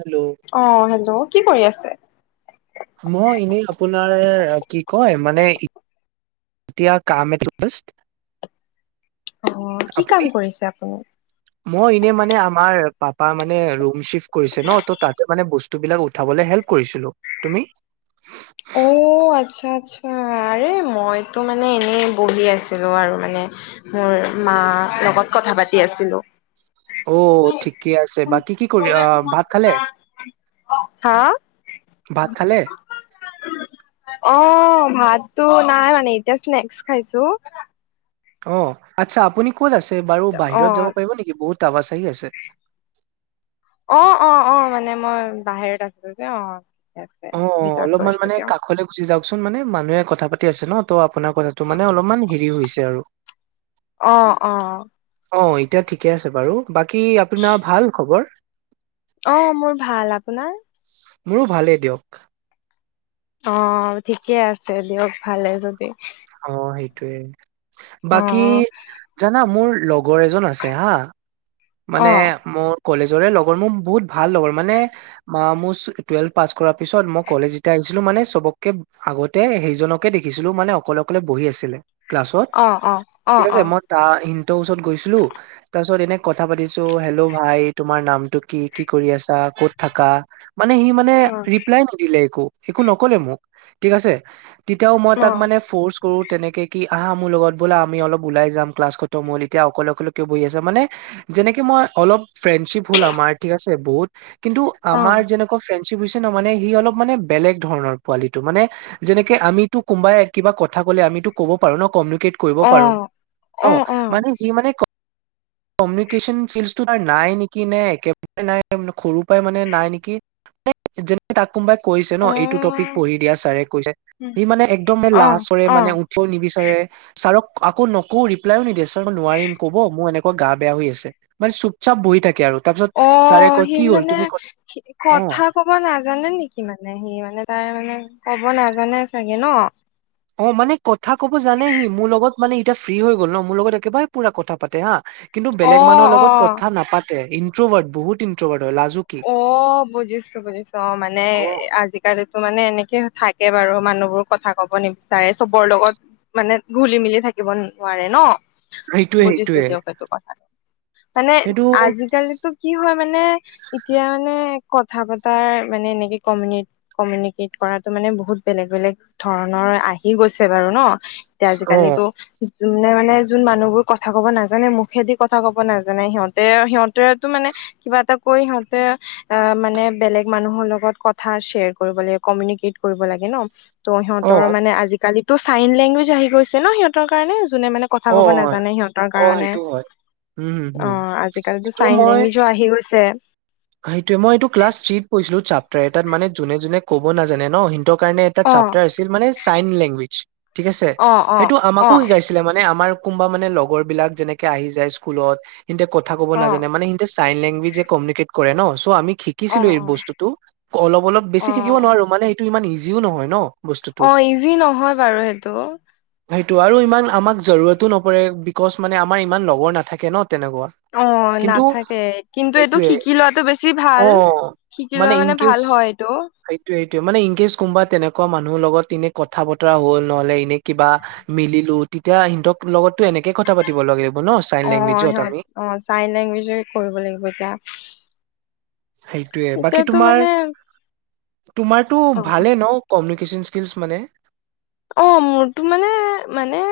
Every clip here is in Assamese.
হেল্ল' অঁ হেল্ল' কি কৰি আছে। মই এনেই আপোনাৰ কি কয় মানে তিয়া কামেত পষ্ট অ কি কাম আপুনি কৰিছে আপুনি? মই এনে মানে আমাৰ পাপা মানে ৰুম চিফ্ট কৰিছে ন ত তাতে মানে বস্তু বিলাক উঠাবলে হেল্প কৰিছিলো তুমি। অঁ অঁ আচ্ছা আচ্ছা আৰে মইতো মানে এনেই বহি আছিলো আৰু মানে মোৰ মাৰ লগত কথা পাতি আছিলো। অঁ ঠিকে আছে বাকী কি কৰি আহ ভাত খালে। হা ভাত খালে। অঁ ভাততো নাই মানে এতিয়া স্নেক্স খাইছো। অঁ আচ্ছা আপুনি ক'ত আছে বাৰু অ বাহিৰত যাব পাৰিব নেকি বহুত তাৱা চাকি আছে। অ অ অ মানে মই বাহিৰত আছিলো যে অহ অ অলপমান মানে কাষলৈ গুচি যাওকচোন মানে মানুহে কথা পাতি আছে ন ত আপোনাৰ কথাটো মানে অলপমান হেৰি হৈছে আৰু। অ অ অ এতিয়া ঠিকে আছে বাৰু বাকী আপোনাৰ ভাল খবৰ অ মোৰ ভাল আপোনাৰ মোৰো ভালেই দিয়ক অ ঠিকে আছে দিয়ক ভালে যদি অ সেইটোয়ে অ বাকী জানা মোৰ লগৰ এজন আছে হা অ মানে মোৰ কলেজৰে লগৰ মোৰ বহুত ভাল লগৰ মানে ম মোৰ টুৱেলভ পাছ কৰাৰ পিছত মই কলেজ যেতিয়া ছিলো মানে চবককে আগতে সেইজনকে দেখিছিলো মানে অকলে অকলে বহি আছিলে। ক্লাছত অ অ অ ঠিক আছে অ মই তাৰটোৰ ওচৰত গৈছিলো তাৰপিছত এনে কথা পাতিছো হেল্ল' ভাই তোমাৰ নামটো কি কি কৰি আছা ক'ত থাকা। মানে সি মানে অ ৰিপ্লাই নিদিলে একো। একো নকলে মোক থিক আছে। তেতিয়াও মই অ', তাক মানে ফোৰ্চ কৰো তেনেকে কি আহা মোৰ লগত বল আমি অলপ ওলাই যাম ক্লাছতো মল এতিয়া অকলে অকলে কিয় বহি আছে মানে যেনেকে মই অলপ ফ্ৰেণ্ডশ্বিপ হল আমাৰ ঠিক আছে বহুত কিন্তু আমাৰ অ', যেনেকুৱা ফ্ৰেণ্ড বুজছে ন মানে সি অলপ মানে বেলেগ ধৰণৰ পোৱালিটো মানে যেনেকে আমিতো কোনোবাই কিবা কথা কলে আমি ত ক'ব পাৰো ন কমিউনেট কৰিব পাৰো অ', ন অ', অ', যি মানে কমিউনিকেশ্যন চিল্চটো ত নাই নেকি নে একেবাৰে নাই সৰুৰ পৰাই মানে নাই নেকি যেনে তাক কোনোবাই কৈছে ন অ এইটো টপিক পঢ়ি দিয়া ছাৰে কৈছে সি মানে একদম অ লাজৰে মানে অ। উঠও নিবি চাগে ছাৰক আকৌ নকৌ ৰিপ্লাই নিদিয়ে ছাৰই নোৱাৰিম ক'ব মোৰ এনেক গা বেয়া হৈ আছে মানে চুপ চাপ বহি থাকে আৰু তাৰপিছত অ ছাৰে কয় সি কি হ'ল মানে তুমি ক অ কথা কব নাজানে নেকি মানে সি মানে বেটাতাই মানে ক'ব নাজানে চাগে ন অ মানে কথা কব জানেহি মোৰ লগত মানে ইতিয়া ফ্ৰী হৈ গ'ল ন মোৰ লগত একেবাৰে পোৰা কথা পাতে হা কিন্তু অ', বেলেগ মানুহৰ লগত অ', কথা নাপাতে ইন্ট্ৰভাৰ্ট বহুত ইনট্ৰভাৰ্ট। অ বুজিছো বুজিছো অ মানে অ আজিকালিটো মানে এনেকে থাক তাকে বাৰু মানুহবোৰ কথা কব নিবিচাৰে চবৰ লগত মানে খোলি মেলি থাকিব নোৱাৰে ন সেইটোৱে, বুজিছো সেইটোৱে। দিয়ক সেইটো কথাটো মানে সেইটো আজিকালিটো কি হয় মানে এতিয়া মানে কথা পতাৰ মানে এনেকে কমিউ কমিউনিকেট কৰাতো মানে বহুত বেলেগ বেলেগ ধৰণৰ। আহি গৈছে বাৰু ন এতিয়া অ, আজিকালিটো যোনে মানে যোন মানুহবোৰ কথা কব নাজানে মুখেদি কথা ক'ব নাজানে সিহঁতে সিহঁতেতো মানে কিবা এটা কৈ হ অ মানে বেলেগ মানুহৰ লগত কথা শ্বেয়াৰ কৰিব লাগে কমিউনিকেট কৰিব লাগে ন। ত' অ, সিহঁতৰ মানে আজিকালিতো চাইন লেংগুৱেজ আহি গৈছে ন সিহঁতৰ কাৰণে। যোনে মানে কথা অ, ক'ব হয়, নাজানে সিহঁতৰ অ, কাৰণে। সেইটো হয়। উম, হুম, অ হুম। আজিকালিটো চাইন লেংগুৱেজো আহি গৈছে সেইটোয়ে মই এইটো ক্লাছ থ্ৰীত পঢিছিলো চাপটাৰত এটাত তাত মানে যোনে যোনে ক'ব নাজানে ন সিহঁতৰ কাৰ এটাৰ অ আছিল মানে লেংগুৱেজ [unintelligible] ঠিক আছে অ অ সেটো অ আমাকো শিকাইছিলে মানে আমাৰ কোনোবা মানে লগৰ বিলাক যেনেকে আহি যায় স্কুলত হেতে কথা ক'ব অ নাজানে মানে সহতে চাইন লেংগুৱেজ কমিউনেট কৰে ন চৌ আমি অ অ শিকিছিলো এই বস্তুটো অলপ অলপ বেছি অ শিকিব নোৱাৰো মানে এইটো ইমান ইজি ইজিও নহয় ন। বস্তুটো। অ ইজি নহয় বাৰু সেইটো সেইটো আৰু ইমান আমাক জৰুৰতো নপৰে বিকজ মানে আমাৰ ইমান লগৰ নাথাকে ন। তেনেকুৱা অ কিন্তু নাথাকে কিন্তু এইটো সেইটোয়ে শিকি লোৱাটো বেছি ভাল অ শিকি লোৱা মানে ভাল ইনকেছ- হয় এইটো সেইটোৱে - সেইটোৱে, মানে ইনকেছ কোনবা তেনে কুৱা মানুহৰ লগত এনে কথা-বতৰা হ'ল, নহ'লে এনে কিবা মিলিলোঁ। তেতিয়া হিন্তক লগতো এ নেকে কথা পাতিব লাগে। অ' সিহঁত- অ' ছাইন লেংগুৱেজে কৰিব লাগিব এতিয়া। সেইটোৱে। বাকী এতিয়াতো তোমাৰ, মানে তোমাৰতো অ ভালে ন' কমি কিচন স্কিলছ মানে। অ' মোৰটো মানে - মানে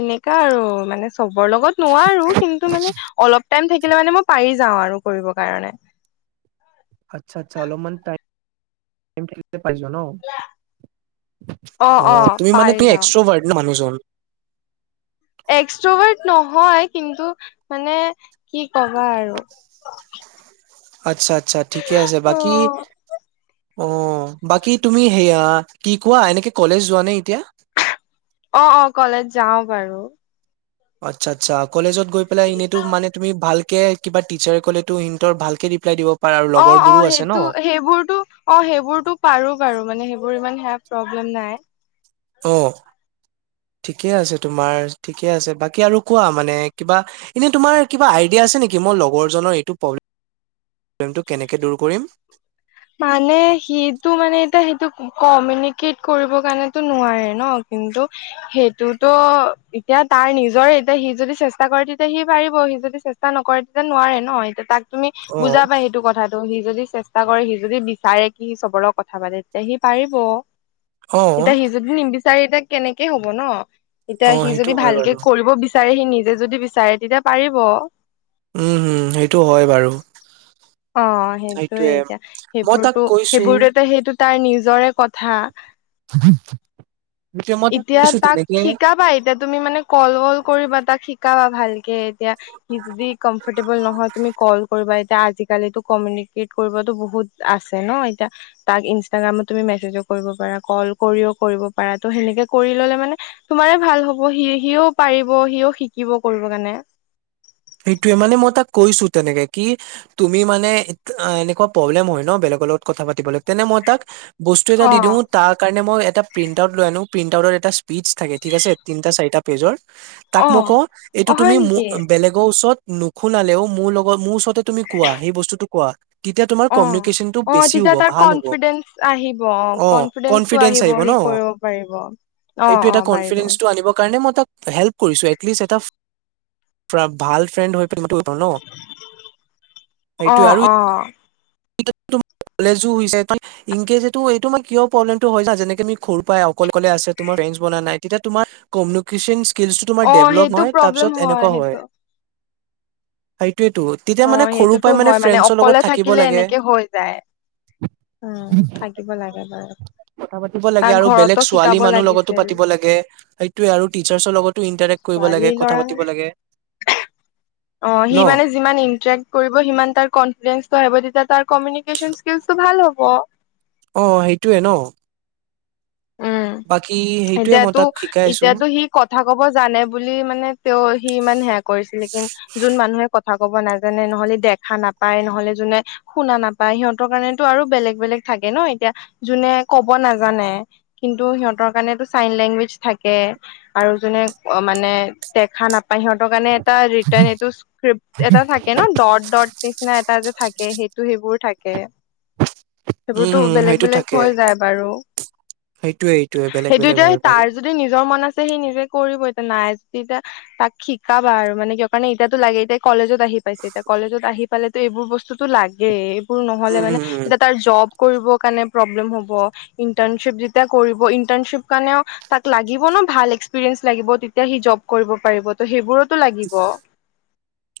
এনেকা আৰু মানে চবৰ লগত নোৱাৰোঁ, কিন্তু মানে অলপ টাইম থাকিলে মানে মই পাৰি যা ও আৰু কৰিব কাৰণে। আচ্ছা - আচ্ছা, অলপমান টাইম পাই যোৱা ন'? অ' তুমি মানেতো এক্সট্ৰভাৰ্ট ন' মানুহজন? এক্সট্ৰভাৰ্ট নহয়। কিন্তু মানে কি কবা আৰু। অ আচ্ছা - আচ্ছা, ঠিকে আছে । বাকী অ' বাকী তুমি সেয়া কি কোৱা, এনেকে কলেজ যোৱা নে? এতিয়া অ' - অ', কলেজ যাওঁ বাৰু। আচ্ছা - আচ্ছা । কলেজত গৈ পেলাই এনেতো মানে তুমি ভাল কে কিবা টিচাৰে ক'লেতো হিন্তৰ ভালকে ৰিপ্লাই দিব পাৰা আৰু অ' - লগৰবোৰো অ' আছে ন সেইটো- সেইবোৰটো- অ' সেইবোৰটো পাৰোঁ বাৰু, মানে সেইবোৰ ইমান সেয়া প্ৰব্লেম নাই। অ'। ঠিকে আছে তোমাৰ, ঠিকে আছে । বাকী আৰু কোৱা মানে, কিবা এনে, তোমাৰ কিবা আইডি য়া আছে নেকি? মই লগৰজনৰ এইটো প্ৰব্লেমটো কেনেকে দূৰ কৰিম? মানে সিটো মানে এতিয়া সেইটো কমিউনিকেট কৰিবৰ কাৰণেতো নোৱাৰে ন'? কিন্তু সেইটোতো এতিয়া তাৰ নিজৰে এতিয়া সি যদি চেষ্টা কৰে তেতিয়া সি পাৰিব। সি যদি চেষ্টা নকৰে, তেতিয়া নোৱাৰে ন' । এতিয়া তাক তুমি অ বুজাবা সেইটো কথাটো। সি যদি চেষ্টা কৰে সি যদি বিচাৰে কি সি চবৰ লক কথা পাতে, তেতিয়া সি পাৰিব অ । এতিয়া সি যদি নিবিচ চাৰে এতিয়া কেনেকে হ'ব ন' । এতিয়া অ সি সেইটো যদি হয় বাৰু ভালকে কৰিব বিচ চাৰে, সি নিজে যদি বিচাৰে, তেতিয়া পাৰিব। উম - হুম, সেইটো হয় বাৰু। অ' সেইটোৱে সেইটোয়ে এতিয়া । মই তাক সেইবোৰতো- কৈছো সেইবোৰটোতে সেইটো তাৰ নিজৰে কথা [unintelligible] এতিয়া কৈছো তাক তেনেকে শিকাবা এতিয়া, তুমি মানে ক'ল-বল কৰিবা তাক, শিকাবা ভালকে এতিয়া, সি যদি কমফৰ্টেবল নহয়, তুমি ক'ল কৰিবা এ এতিয়া আজিকালিতো কমিউনিকেট কৰিবতো বহুত আছে ন' এতিয়া । তাক ইনষ্টাগ্ৰামত তুমি মেছেজো কৰিব পাৰা, ক'ল কৰিও কৰিব পাৰা। তো সেনেকে কৰি ল'লে মানে তোমাৰে ভাল হব, সি- সিও পাৰিব, সিও শিকিব কৰিব কাৰণে। উ সেইটোৱে। মানে মই তাক কৈছোঁ তেনেকে কি, তুমি মানে এত- এনেকুৱা প্ৰব্লেম হয় ন' বেলেগ ৰ লগত কথা পাতিবলৈ। তেনে মই তাক বস্তু এটা অ দি দিওঁ । তাৰ কাৰণে মই এটা প্ৰিণ্টাউট লৈ আনোঁ। প্ৰিন্টাউটত এটা স্পিচ থাকে, ঠিক আছে । তিনিটা-চাৰিটা পেজৰ তাক অ মই কওঁ, এইটো অ', হয় তুমি নেকি মো- বেলেগ ওচৰত নুশুনালেও, মোৰ লগত মোৰ ওচৰতে তুমি কোৱা, সেই বস্তুটো কোৱা। তেতিয়া তোমাৰ অ'। কমিউনিকেশ্যনটো অ' বেছি তেতিয়া হ'ব তাৰ ভাল হ'ব কনফিডেন্স আহিব। অ' কনফিডেন্সটো আহিব। সি কৰিব পাৰিব। সেইটো অ এটা পাৰিব কনফিডেন্সটো আনিব কাৰণে মই তাক হেল্প কৰিছোঁ, এটলিষ্ট এটা ভাল ফ্ৰেন্ড হৈ ন' অ সেইটোৱে আৰু অ [unintelligible] কলেজো হৈছে কাৰণ এইটো এইটো ম কিয় প্ৰব্লেমটো হৈছে যেনেকে ঘৰ পাই অকল অকলে আছে তোমাৰ। বনা নাই, এতিয়া তোমাৰ কমনিকেচন অ ডেভপ সেইটো প্ৰব্লেম হয় তেনে হয়। সেইটো সেইটোয়েতো তেতিয়া অ মানে সৰুৰ সেইটোতো পৰাই হয় মানে ফ্ৰেণ্ডছৰ লগত অকলে থাকিব থাকিলে লাগে এনেকে হৈ যায়। উম থাকিব লাগে বাৰু--। কথা পাতিব লাগে তাক আৰু ঘৰতো বেলেগ ছোৱালী শিকাব মানুহ লগতো লাগিছিল পাতিব লাগে সেইটোয়ে আৰু টিচাৰ্চৰ লগতো ইন্টাৰে্। কৰিব ছোৱালী লাগ কথা ল'ৰা মানে পাতিব লাগে। অ ন সি মানে যিমান ইন্টাৰেক্ট কৰিব সিমান তাৰ কনফিডেন্সটো আহিব তেতিয়া । তাৰ কমিউনিক্যন স্কিলছটো ভাল হ'ব। অ সেইটোৱে ন। উম বাকী। সেইটোয়ে মই এতিয়াতো তাক শিকাই আছো এতিয়াতো সি কথা কব জানে বুলি মানে তেওঁ সি ইমান হেয়া কৰিছিলে। যোন মানুহে কথা। ক'ব নাজানে নহলে দেখা নাপায় নহলে যোনে শুনা নাপায় সিহঁতৰ কাৰণেতো আৰু বেলেগ বেলেগ থাকে। লাগে ন এতিয়া যোনে কব নাজানে । কিন্তু সিহঁতৰ কাৰণো চাইন লেংগুৱেজ থাকে আৰু যোনে মানে দেখা নাপ হিহঁতৰ কাৰণে। এটা ৰিটাৰ্ণ এইটো্ক্ৰিপট এটা থাকে ন ডট ডট নিচিনা এটা যে থাকে সেইটো সেইবোৰ থাকে। উম সেইবোৰতো হম বেলেগ সেইটো বেলেগ থাকে হৈ যায় বাৰু। সেইটোয়ে সেইটোয়ে বেলেগ সেইটো বেলেগ এতিয়া হয় বাৰু তাৰ যদি নিজৰ মন আছে সি নিজে কৰিব, এতিয়া নাই। তেতিয়া তাক শিকাবা আৰু মানে কিয় কাৰণে এতিয়াতো লাগে এতিয়া কলেজত আহি পাইছে এতিয়া কলেজত আহি পালে। ত এইবোৰ বস্তুতটো লাগে এইবোৰ নহলে উম মানে উম উম এতিয়া তাৰ জব--। ফূৰিব কাৰণে প্ৰব্লেম হব্, ইন্টাৰ। তেতিয়া কৰিব ইণ্টাৰ্ণশ্বিপ কাৰণেও তাক লাগিব ন ভাল এক্সপিৰিয়েন্ঞ্চ লাগিব তেতিয়া সি জব কৰিব পাৰিব। ত সেইবোৰতো লাগিব।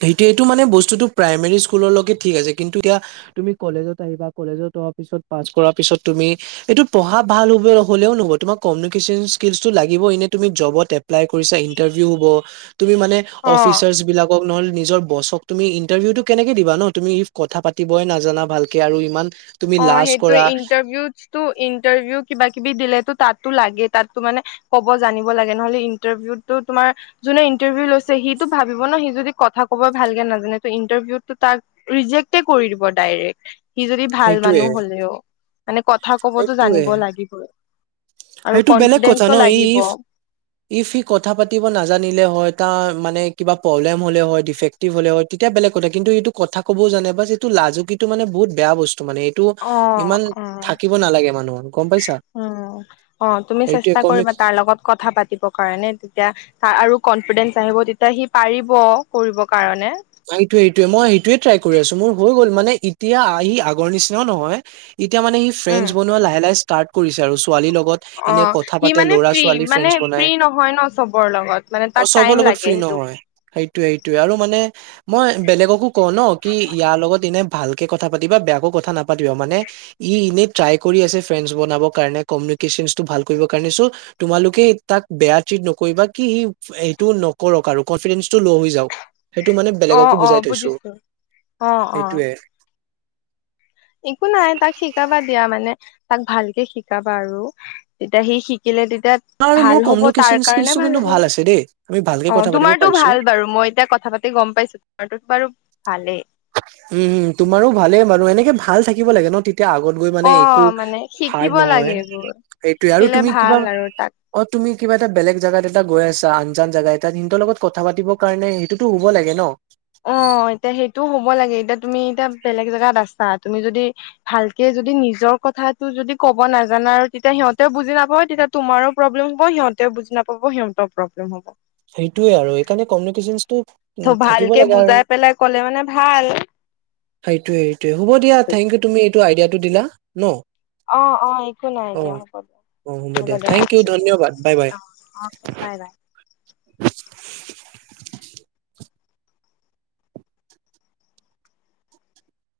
সেইটো এইটো মানে বস্তুটো প্ৰাইমেৰী স্কুলৰ লগকে ঠিক আছে কিন্তু এতিয়া তুমি কলেজত আহিবা কলেজত অ। পাচ্ কৰা পিছত তুমি এইটো পঢ়া ভাল হ হলেও নহব তোমাৰ কমিউনিকন্ ল। দিব এনেই তুমি যবতে । অ'। নহলে নিজৰ বছক তুমি ইণ্টাৰভিউটো কেনেকে দিবা ন তুমি ইফ কথা পাতিবই নাজানা ভালকে আৰু ইমান---। তুমি অ লাজ কৰা সেইটোোৱে ইণ্টাৰভিউো ইণ্টাৰভিউ কিবা কিবি দিলেতো তাত। লাগে তাতো মে কব জানিব লাগে নহলে ইন্টাৰভিউো তোমাৰ যোনে ইন্টাৰভিউ লৈছে সিটো, । ভাবিব ন সি যদি কথা কব ভালকৈ নাজানে, ইন্টাৰভিউত ৰিজেক্টে কৰি দিব ডাইৰেক্ট। যদি ভাল সেইটোয়ে মানুহ হলেও মানে কথা কবতো জানিব লাগিব। এইটো বেলেগ কথা ন ই লাগিব ইফ--। ইফ সি কথা পাতিব নাজানিলে হয় তাৰ মানে কিবা প্ৰব্লেম হলে হয় ডিফেক্টিভ হলে হয় তেতিয়া বেলেগ। কথা কিন্তু এইটো কথা ক'বও জানে বা এইটো লাজুকী টো মানে বহুত বেয়া বস্তু। মানে এইটো অ ইমান অ থাকিব নালাগে মানুহৰ গম পাইছা, । উম অ তুমি চেষ্টা কৰিবা তাৰ লগত কথা পাতিব কাৰণে তেতিয়া আৰু কনফাইদেন্স । চিব তেতিয়া সি পাৰিব কৰিবৰ কাৰণে, । সেইটোৱে সেইটোয়ে মই সেইটোয়ে ট্ৰাই কৰি আছো মোৰ হৈ গ'ল মানে। এতিয়া আহি আগৰ নিচিনাও নহয় এতিয়া মানে ই উম ফ্ৰেণ্ডছ বনোৱা লাহে লাহে ষ্টাৰ্ট কৰিছে আৰু--। ছোৱালীৰ লগত অ এনে কথা সি পাতে মানে ল'ৰা ফ্ৰী ছোৱালী মানে ফ্ৰেডছ ফ্ৰী বনাই, নহয় ন চবৰ লগত মানে অ তাক চব টাইম লগ। ত লাগে ফ্ৰী সেইটো নহয় সেই। এই এইটোয়ে আৰু মানে মই বেলেগকো কওঁ ন কি ইয়াৰ লগত এনে। ভালকে কথা পাতিবা বেয়াকো কথা নামাতিবা দেই, মানে ই এনেই ট্ৰাই কৰি আছে ফ্ৰেণ্ডছ বনাব কাৰণে কম। তোমালোকে তাক বেয়াকে নকবা, কি এইটো। আৰু কনফিডেঞ্চটো ল' হৈ যাক--। সেইটো মানে অ বেলেগকো অ বুজাই থৈছো, বুজিছো অ অ সেইটোৱে। একো নাই তাক শিকাবা দিয়া মানে। তাক ভালকে শিকাবা আৰু তেতিয়া সি শিকিলে তেয়া--। এতিয়া আৰু ভাল মোৰ হ'ব তাৰ কমিউনিকেশ্যন কাৰণে স্কিলচটো ভাল কিন্তু হ'ব আছে দেই আমি ভালকে অ কথা পাতিব তোমাৰটো পাৰিছো ভাল বাৰু মই এতিয়া কথা। কথা পাতি গম পাইছো তোমাৰটোত বাৰু ভালেই। উমম তোমাৰো ভালে বাৰু। এনেকে ভাল থাকিব লাগে ন টিত এতিয়া আগত গৈ মানে অ একো মানে শিকিব হাৰ্ড লাগে নহয়। এইবোৰ সেইটোৱে আৰু শিকিলে তুমি ভাল কিবা আৰু তাক অ তুমি কিবা এটা বেলেগ জাগাত এটা গৈ আছা, আনজান জেগা এটাত। সিনতৰ লগত কথা পাতিৰ কাৰণে সেইটোতো হ'ব লাগে ন অ। অ এতিয়া সেইটো হ'ব লাগে। এতিয়া তুমি এতিয়া বেলেগ জেগাত আছা, তুমি যদি ভালকে যদি নিজৰ কথা টো যদি ক'ব নাজানা আৰু তেতিয়া সিহঁতেও বুজি নাপাব। তেতিয়া তোমাৰো প্ৰব্লেম হ'ব, সিহঁতেও বুজি নাপাব। অ সিহঁতৰ প্ৰব্লেম হ'ব। সেইটোৱে আৰু এইকাৰণে কমিউনিকেচন ত ভালকে বুজাই পেলাই কলে মানে ভাল। সেইটোৱে, সেইটোৱে। হ'ব দিয়া, থেংক ইউ তুমি এইটো আইডিয়াটো দিলা। ন? অ-অ, একো নাই অ দিয়া হব। অ হ'ব দিয়া, থেংক ইউ ৰাখিছো দিয়া। ধন্যবাদ বাই বাই অ, অ বাই, বাই। [inaudible]